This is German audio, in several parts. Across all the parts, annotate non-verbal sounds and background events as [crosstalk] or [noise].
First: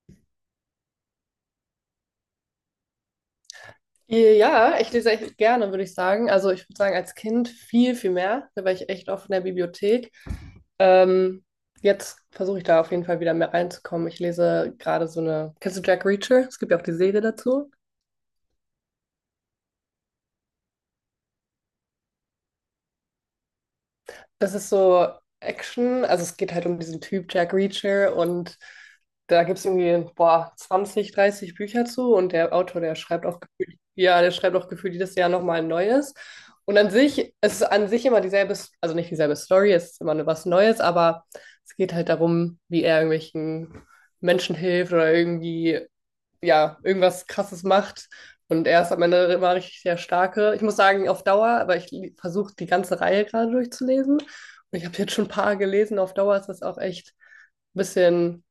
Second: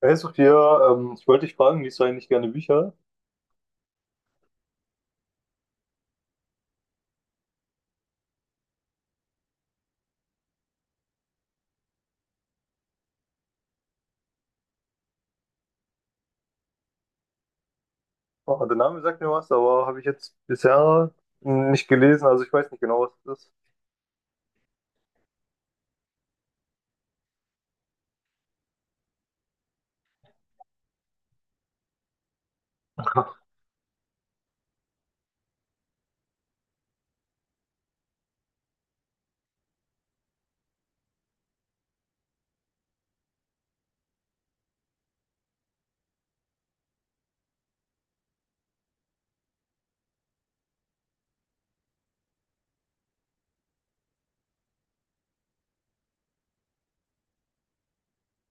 Hey Sophia, ich wollte dich fragen, liest du eigentlich gerne Bücher? Ja, ich lese echt gerne, würde ich sagen. Also ich würde sagen, als Kind viel, viel mehr. Da war ich echt oft in der Bibliothek. Ähm, Jetzt versuche ich da auf jeden Fall wieder mehr reinzukommen. Ich lese gerade so eine. Kennst du Jack Reacher? Es gibt ja auch die Serie dazu. Oh, der Name sagt mir was, aber habe ich jetzt bisher nicht gelesen, also ich weiß nicht genau, was das ist. Das ist so Action, also es geht halt um diesen Typ Jack Reacher, und da gibt es irgendwie, boah, 20, 30 Bücher zu, und der Autor, der schreibt auch [laughs] gefühlt, ja, der schreibt auch gefühlt jedes Jahr nochmal ein neues. Und an sich, es ist an sich immer dieselbe, also nicht dieselbe Story, es ist immer nur was Neues, aber es geht halt darum, wie er irgendwelchen Menschen hilft oder irgendwie, ja, irgendwas Krasses macht. Und er ist am Ende immer richtig der Starke. Ich muss sagen, auf Dauer, aber versuche die ganze Reihe gerade durchzulesen. Und ich habe jetzt schon ein paar gelesen. Auf Dauer ist das auch echt ein bisschen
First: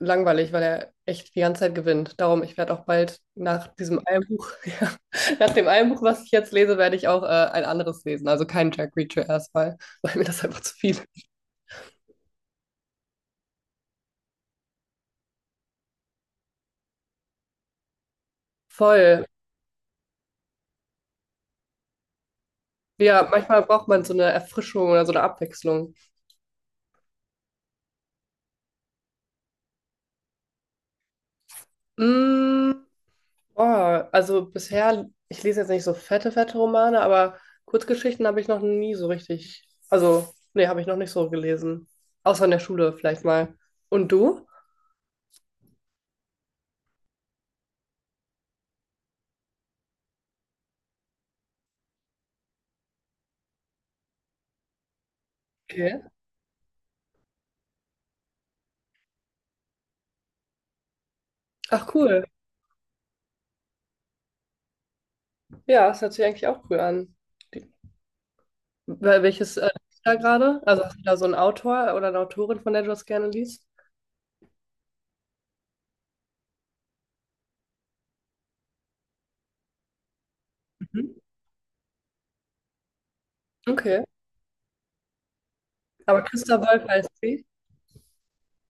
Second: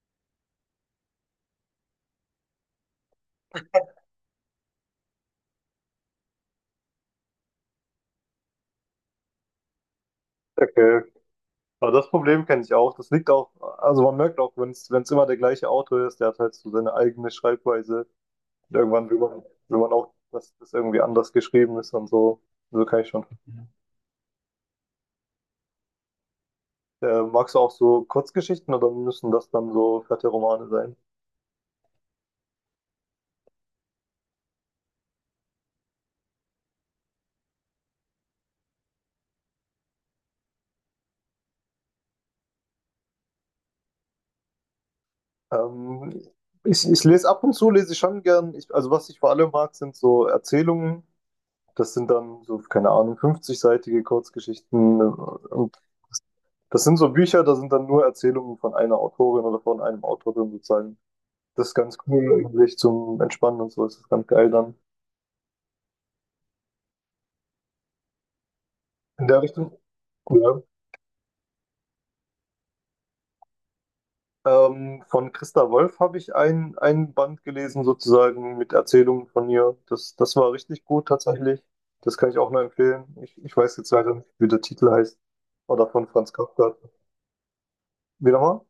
langweilig, weil er echt die ganze Zeit gewinnt. Darum, ich werde auch bald nach diesem einen Buch, [laughs] ja, nach dem einen Buch, was ich jetzt lese, werde ich auch ein anderes lesen. Also kein Jack Reacher erstmal, [laughs] weil mir das einfach zu viel Okay. ist. Aber das Problem kenne ich auch. Das liegt auch, also man merkt auch, wenn es immer der gleiche Autor ist, der hat halt so seine eigene Schreibweise. Und Voll. Will man auch, dass das irgendwie anders geschrieben ist und so. So kann ich schon. Ja, manchmal braucht man so eine Erfrischung oder so eine Abwechslung. Magst du auch so Kurzgeschichten oder müssen das dann so fette Romane sein? Mm, Oh, also bisher, ich lese jetzt nicht so fette, fette Romane, aber Kurzgeschichten habe ich noch nie so richtig. Also, nee, habe ich noch nicht so gelesen. Außer in der Schule vielleicht mal. Und du? Ähm, ich lese ab und zu, lese ich schon gern. Ich, also was ich vor allem mag, sind so Erzählungen. Das sind dann so, keine Ahnung, 50-seitige Kurzgeschichten. Und Okay. das sind so Bücher, da sind dann nur Erzählungen von einer Autorin oder von einem Autor drin sozusagen. Das ist Ach, ganz cool. cool, eigentlich zum Entspannen und so. Das ist ganz geil dann. Ja, das hört sich eigentlich auch cool an. Die, In der welches Richtung. liest du da Ja. gerade? Also hast du da so einen Autor oder eine Autorin, von der du das gerne liest? Von Christa Wolf habe ich ein Band gelesen, sozusagen mit Erzählungen von ihr. Das war richtig gut Mhm. tatsächlich. Das kann ich auch nur empfehlen. Ich weiß jetzt Okay. leider nicht, wie der Titel heißt. Oder von Aber Franz Christa Kafka. Wolf heißt sie. Wie nochmal?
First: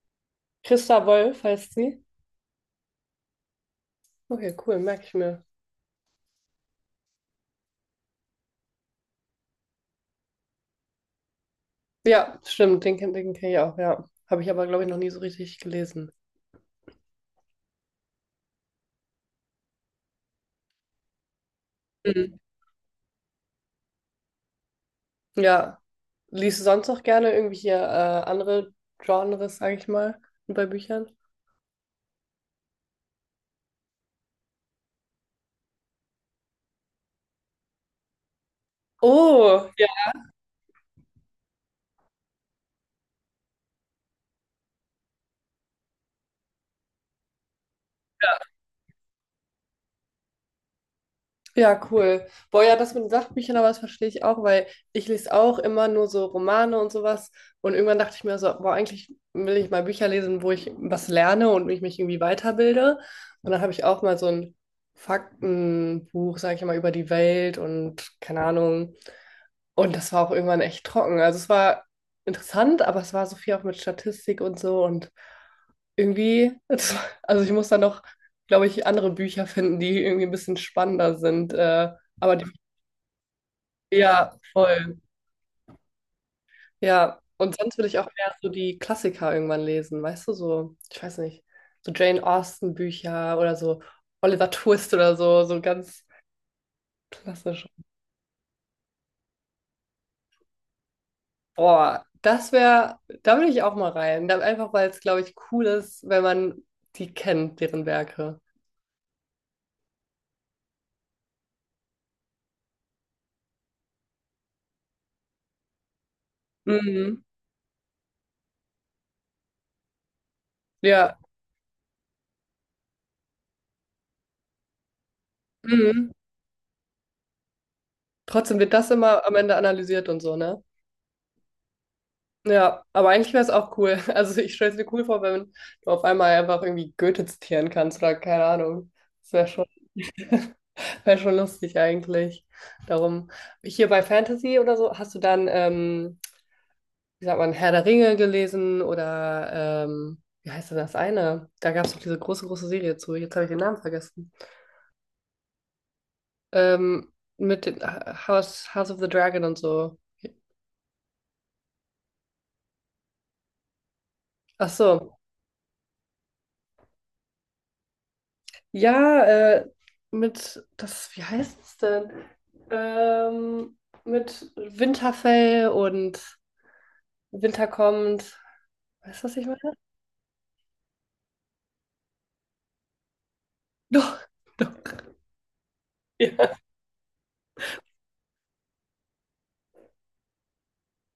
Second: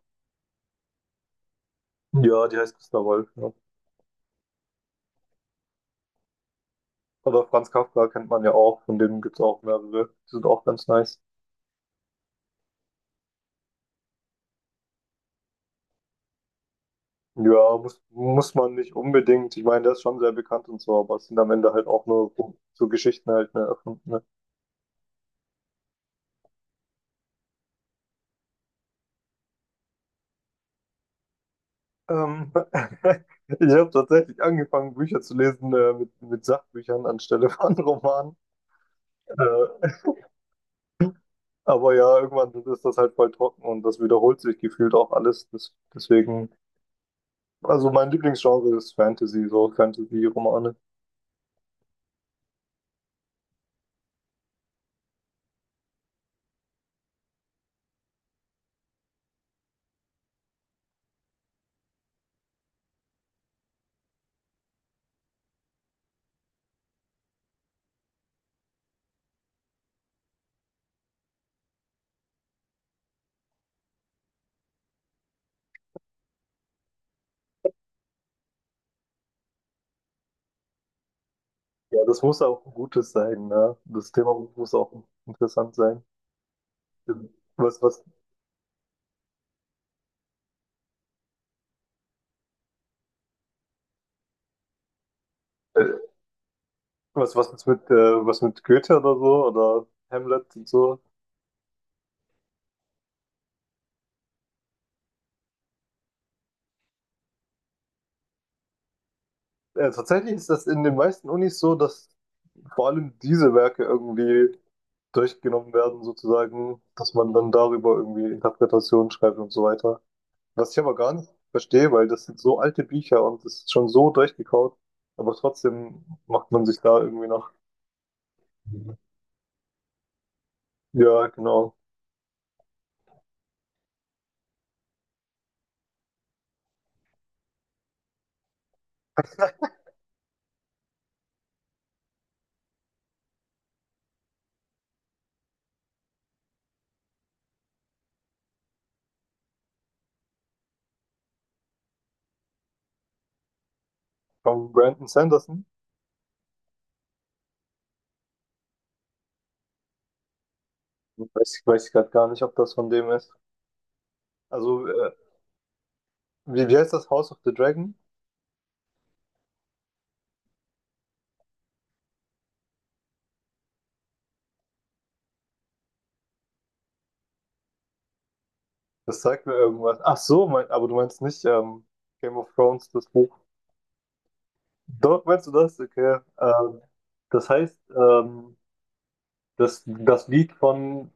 Christa Wolf heißt sie. Ja, die heißt Christa Wolf. Ja. Okay, cool, merke ich mir. Oder Franz Kafka kennt man ja auch. Von dem gibt es auch mehrere. Die sind auch ganz nice. Ja, stimmt, den, den kenne ich auch, ja. Habe ich aber, glaube ich, noch nie so richtig gelesen. Ja, muss man nicht unbedingt. Ich meine, der ist schon sehr bekannt und so, aber es sind am Ende halt auch nur Mhm. so Geschichten halt, ne, erfunden. Ja, liest du sonst noch gerne irgendwelche andere Genres, sag ich mal, bei Büchern? Ähm, [laughs] ich habe tatsächlich angefangen, Bücher zu lesen mit Sachbüchern anstelle von [laughs] Romanen. Oh, ja. Äh, aber ja, irgendwann ist das halt voll trocken und das wiederholt sich gefühlt auch alles. Deswegen, also mein Lieblingsgenre ist Fantasy, so Fantasy-Romane. Ja, cool. Boah, ja, das mit den Sachbüchern, aber das verstehe ich auch, weil ich lese auch immer nur so Romane und sowas. Und irgendwann dachte ich mir so, boah, eigentlich will ich mal Bücher lesen, wo ich was lerne und ich mich irgendwie weiterbilde. Und dann habe ich auch mal so ein Faktenbuch, sage ich mal, über die Welt und keine Ahnung. Und das war auch irgendwann echt trocken. Also es war interessant, aber es war so viel auch mit Statistik und so. Und irgendwie, [laughs] also ich muss da noch, glaube ich, andere Bücher finden, die irgendwie ein bisschen spannender sind. Ja, das Aber muss die, auch ein gutes sein, ne? Das Thema ja, muss auch voll. interessant sein. Ja, und sonst Was, würde ich was, auch mehr so die Klassiker irgendwann lesen, weißt du, so, ich weiß nicht, so Jane Austen-Bücher oder so Oliver Twist oder so, so äh, ganz was jetzt klassisch. mit, was mit Goethe oder so oder Hamlet und so. Boah, das wäre, da würde ich auch mal rein. Da, einfach weil es, glaube ich, cool ist, wenn man die kennt, deren Werke. Tatsächlich ist das in den meisten Unis so, dass vor allem diese Werke irgendwie durchgenommen werden, sozusagen, dass Mhm. man dann darüber irgendwie Interpretationen schreibt und so weiter. Was ich aber gar Ja, nicht verstehe, weil das sind so alte Bücher und das ist schon so durchgekaut, aber trotzdem mhm. macht man sich da irgendwie noch. Trotzdem wird das immer am Ende analysiert und so, ne? Ja, genau. Ja, aber eigentlich wäre es auch cool. [laughs] Also ich stelle es mir cool vor, wenn du auf einmal einfach irgendwie Goethe zitieren kannst oder keine Ahnung. Das wäre schon, [laughs] wär schon lustig eigentlich. Darum, hier bei Fantasy oder so, hast du dann, wie sagt man, Herr der Ringe gelesen oder wie heißt denn das eine? Da gab es doch diese große, große Serie zu. Jetzt habe ich den Namen vergessen. Von Brandon Sanderson. Ähm, mit dem House, House of the Dragon und so. Weiß ich gerade gar nicht, ob das von dem ist. Ach Also, so, wie heißt das House of the Dragon? ja, mit, das, wie heißt es denn? Ähm, mit Winterfell und Winter kommt. Das Weißt du, was ich sagt mir meine? [laughs] irgendwas. Ach so, mein, aber du meinst nicht Game of Thrones, das Buch. Doch, doch. Doch, meinst du das? Okay. Ja. Das heißt, das Lied von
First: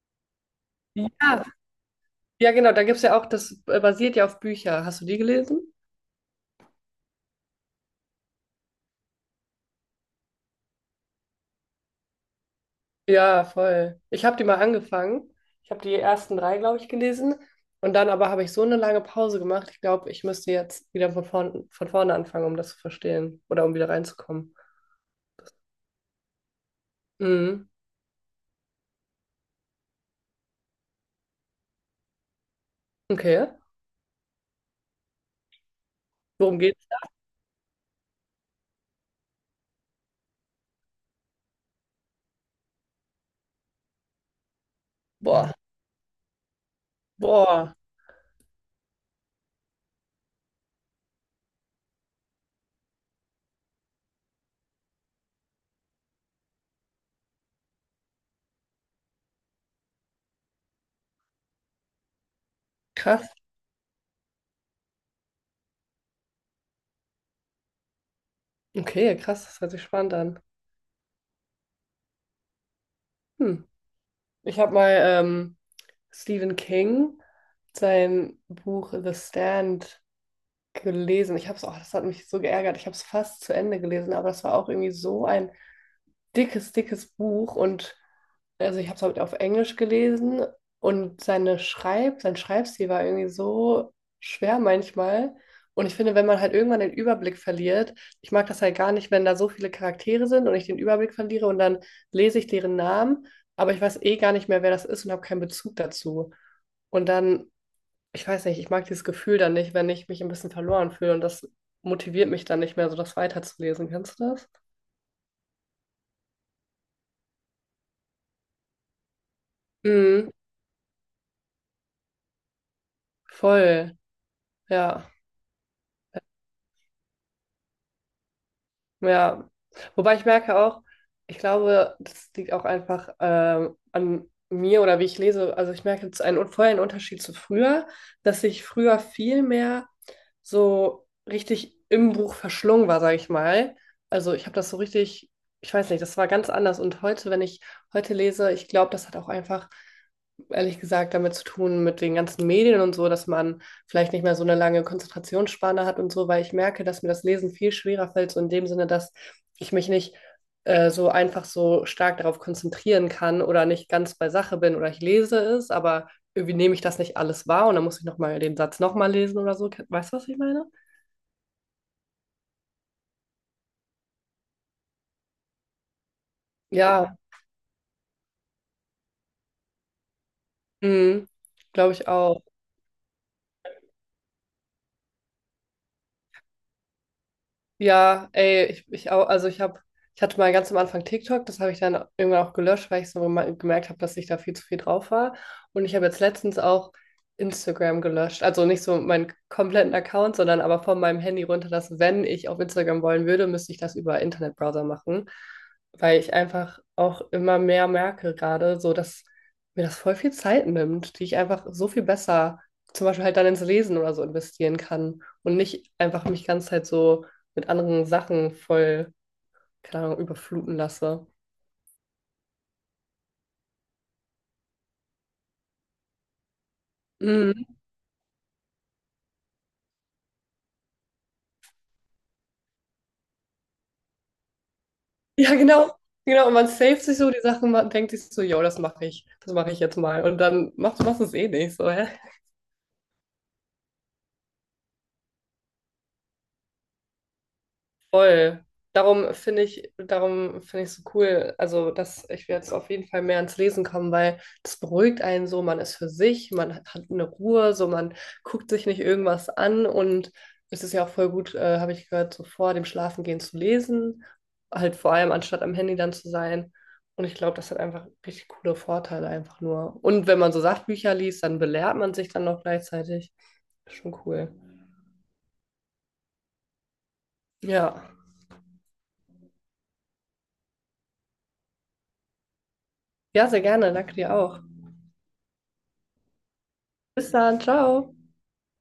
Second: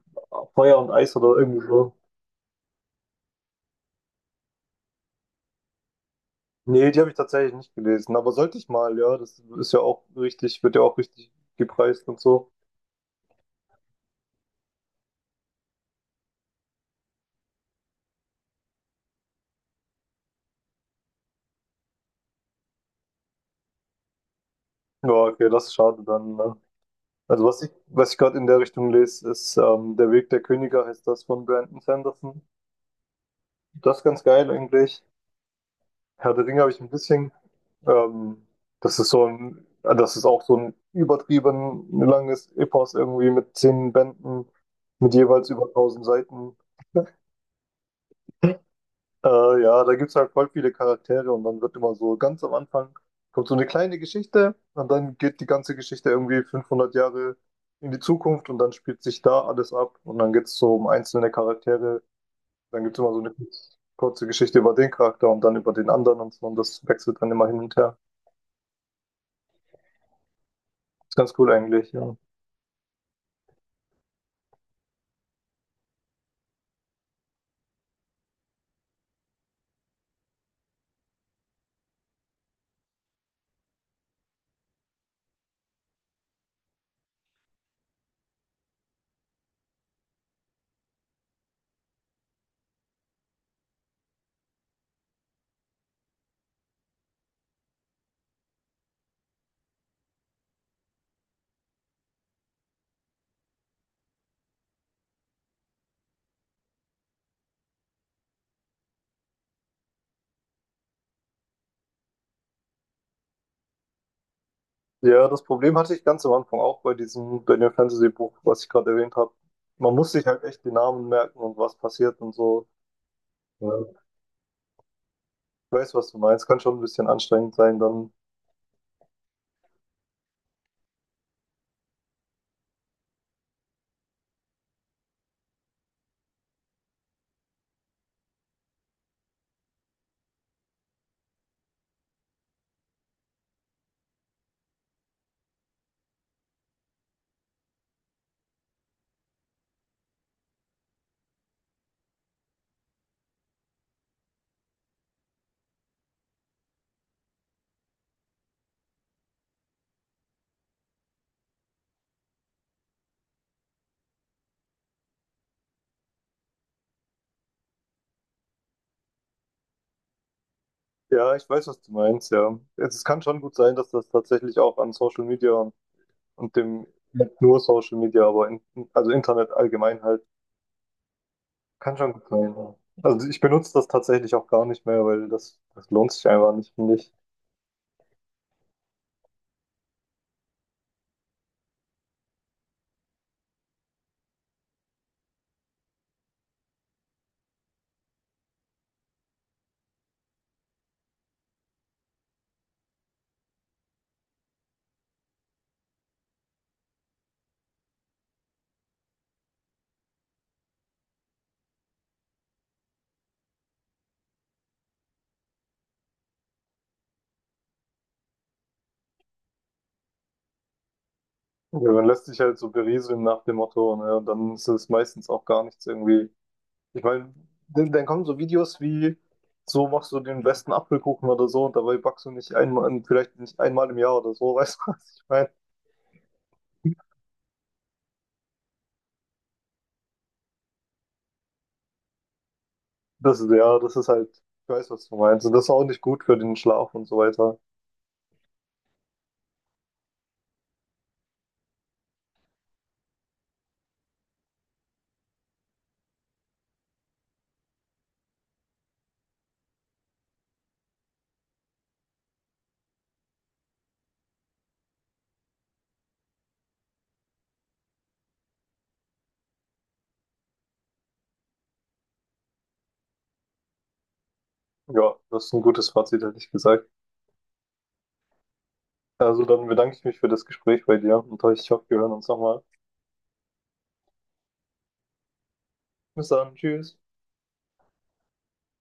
Feuer und Eis oder Ja, irgendwie so. ja, genau, da gibt es ja auch, das basiert ja auf Bücher. Hast du die gelesen? Nee, die habe ich tatsächlich nicht gelesen, aber sollte ich mal, ja, das ist ja auch richtig, wird ja auch richtig gepreist und so. Ja, voll. Ich habe die mal angefangen. Ich habe die ersten drei, glaube ich, gelesen. Und dann aber habe ich so eine lange Pause gemacht. Ich glaube, ich müsste jetzt wieder von vorne anfangen, um das zu verstehen oder um wieder reinzukommen. Ja, okay, das ist schade dann. Ne? Also Mhm. Was ich gerade in der Richtung lese, ist Der Weg der Könige heißt das von Brandon Sanderson. Okay. Das ist ganz geil eigentlich. Herr der Worum Ringe habe ich geht's? ein bisschen. Ähm, das ist so ein, das ist auch so ein übertrieben langes Epos irgendwie mit 10 Bänden, mit jeweils Boah, über 1.000 Seiten. boah, ja, da gibt es halt voll viele Charaktere und dann wird immer so ganz am Anfang kommt so eine kleine Geschichte und dann geht die ganze Geschichte irgendwie 500 Jahre in die Zukunft und dann spielt sich da alles ab und dann geht es so um einzelne Charaktere. Dann gibt es immer so krass. eine kurze Geschichte über den Charakter und dann über den anderen und so und das wechselt dann immer hin und her. Okay, krass, das hört sich spannend an. Ist ganz cool eigentlich, ja. Hm. Ich habe mal Stephen King, sein Buch The Stand gelesen. Ich habe es, oh, das hat mich so geärgert. Ich habe es fast zu Ende gelesen, aber das war auch irgendwie so ein dickes, dickes Buch. Und also ich habe es halt auf Englisch gelesen und seine sein Schreibstil war irgendwie so schwer manchmal. Und ich finde, wenn man halt irgendwann den Überblick verliert, ich mag das halt gar nicht, wenn da so viele Charaktere sind und ich den Überblick verliere und dann lese ich deren Namen, aber ich weiß eh gar nicht mehr, wer das ist und habe keinen Bezug dazu. Und dann, ich weiß nicht, ich mag dieses Gefühl dann nicht, wenn ich mich ein bisschen verloren fühle und das motiviert mich dann nicht mehr, so das weiterzulesen. Kennst du das? Ja, das Problem hatte ich ganz am Anfang auch bei diesem Daniel Fantasy Buch, was ich gerade erwähnt habe. Man muss sich Mhm, halt echt die Namen merken und was passiert und so. Ja. Ich voll, ja. weiß, was du meinst. Kann schon ein bisschen anstrengend sein dann. Ja, wobei ich merke auch, ich glaube, das liegt auch einfach an mir oder wie ich lese. Also ich merke jetzt einen vorher einen Unterschied zu früher, dass ich früher viel mehr so richtig im Buch verschlungen war, sage ich mal. Also ich habe das so richtig, ich weiß nicht, das war ganz anders. Und heute, wenn ich heute lese, ich glaube, das hat auch einfach, ehrlich gesagt, damit zu tun mit den ganzen Medien und so, dass man vielleicht nicht mehr so eine lange Konzentrationsspanne hat und so, weil ich merke, dass mir das Lesen viel schwerer fällt, so in dem Sinne, dass ich mich nicht so einfach so stark darauf konzentrieren kann oder nicht ganz bei Sache bin oder ich lese es, aber irgendwie nehme ich das nicht alles wahr und dann muss ich nochmal den Satz nochmal lesen oder so. Weißt du, was ich meine? Ja, ich weiß, was du meinst, ja. Jetzt, es kann schon gut sein, dass das tatsächlich auch an Social Media und Ja, nicht nur Social Media, aber also Internet allgemein halt, mhm, glaube kann ich schon gut auch. sein. Ja. Also ich benutze das tatsächlich auch gar nicht mehr, weil das lohnt sich einfach nicht, finde ich. Ja, ey, ich auch, also ich hatte mal ganz am Anfang TikTok, das habe ich dann irgendwann auch gelöscht, weil ich so gemerkt habe, dass ich da viel zu viel drauf war. Und ich habe jetzt letztens auch Instagram gelöscht. Also nicht so meinen kompletten Account, sondern aber von meinem Handy runter, dass wenn ich auf Instagram wollen würde, müsste ich das über Internetbrowser machen. Weil ich einfach auch immer mehr merke gerade, so dass mir das voll viel Zeit nimmt, die ich einfach so viel besser zum Beispiel halt dann ins Lesen oder so investieren kann und nicht einfach mich ganz halt so mit anderen Sachen voll, keine Ahnung, überfluten lasse. Ja, man lässt sich halt so berieseln nach dem Motto, ne? Und dann ist es meistens auch gar nichts irgendwie. Ich meine, Mhm. [laughs] Dann kommen so Videos wie, so machst du den besten Apfelkuchen oder so und dabei backst du nicht einmal, vielleicht nicht einmal im Jahr oder so, [laughs] weißt du, was ich meine? Ja, genau. Genau, und man saved sich so die Sachen, man denkt sich so, yo, das mache ich jetzt mal. Und dann machst du es eh nicht, so, hä? Das ist halt, ich weiß, was du meinst. Und das ist auch nicht gut für den Schlaf und so weiter. Voll. Darum finde ich so cool, also dass ich will jetzt auf jeden Fall mehr ans Lesen kommen, weil das beruhigt einen so, man ist für sich, man hat eine Ruhe, so man guckt sich nicht irgendwas an und es ist ja auch voll gut, habe ich gehört, so vor dem Schlafengehen zu lesen, halt vor allem anstatt am Handy dann zu sein. Und ich glaube, das hat einfach richtig coole Vorteile einfach nur. Und wenn man so Sachbücher liest, dann belehrt man sich dann noch gleichzeitig. Schon cool. Ja, das ist ein gutes Fazit, hätte ich gesagt. Ja. Also dann bedanke ich mich für das Gespräch bei dir und ich hoffe, wir hören uns nochmal. Ja, sehr gerne. Danke dir auch. Bis dann, tschüss. Bis dann. Ciao.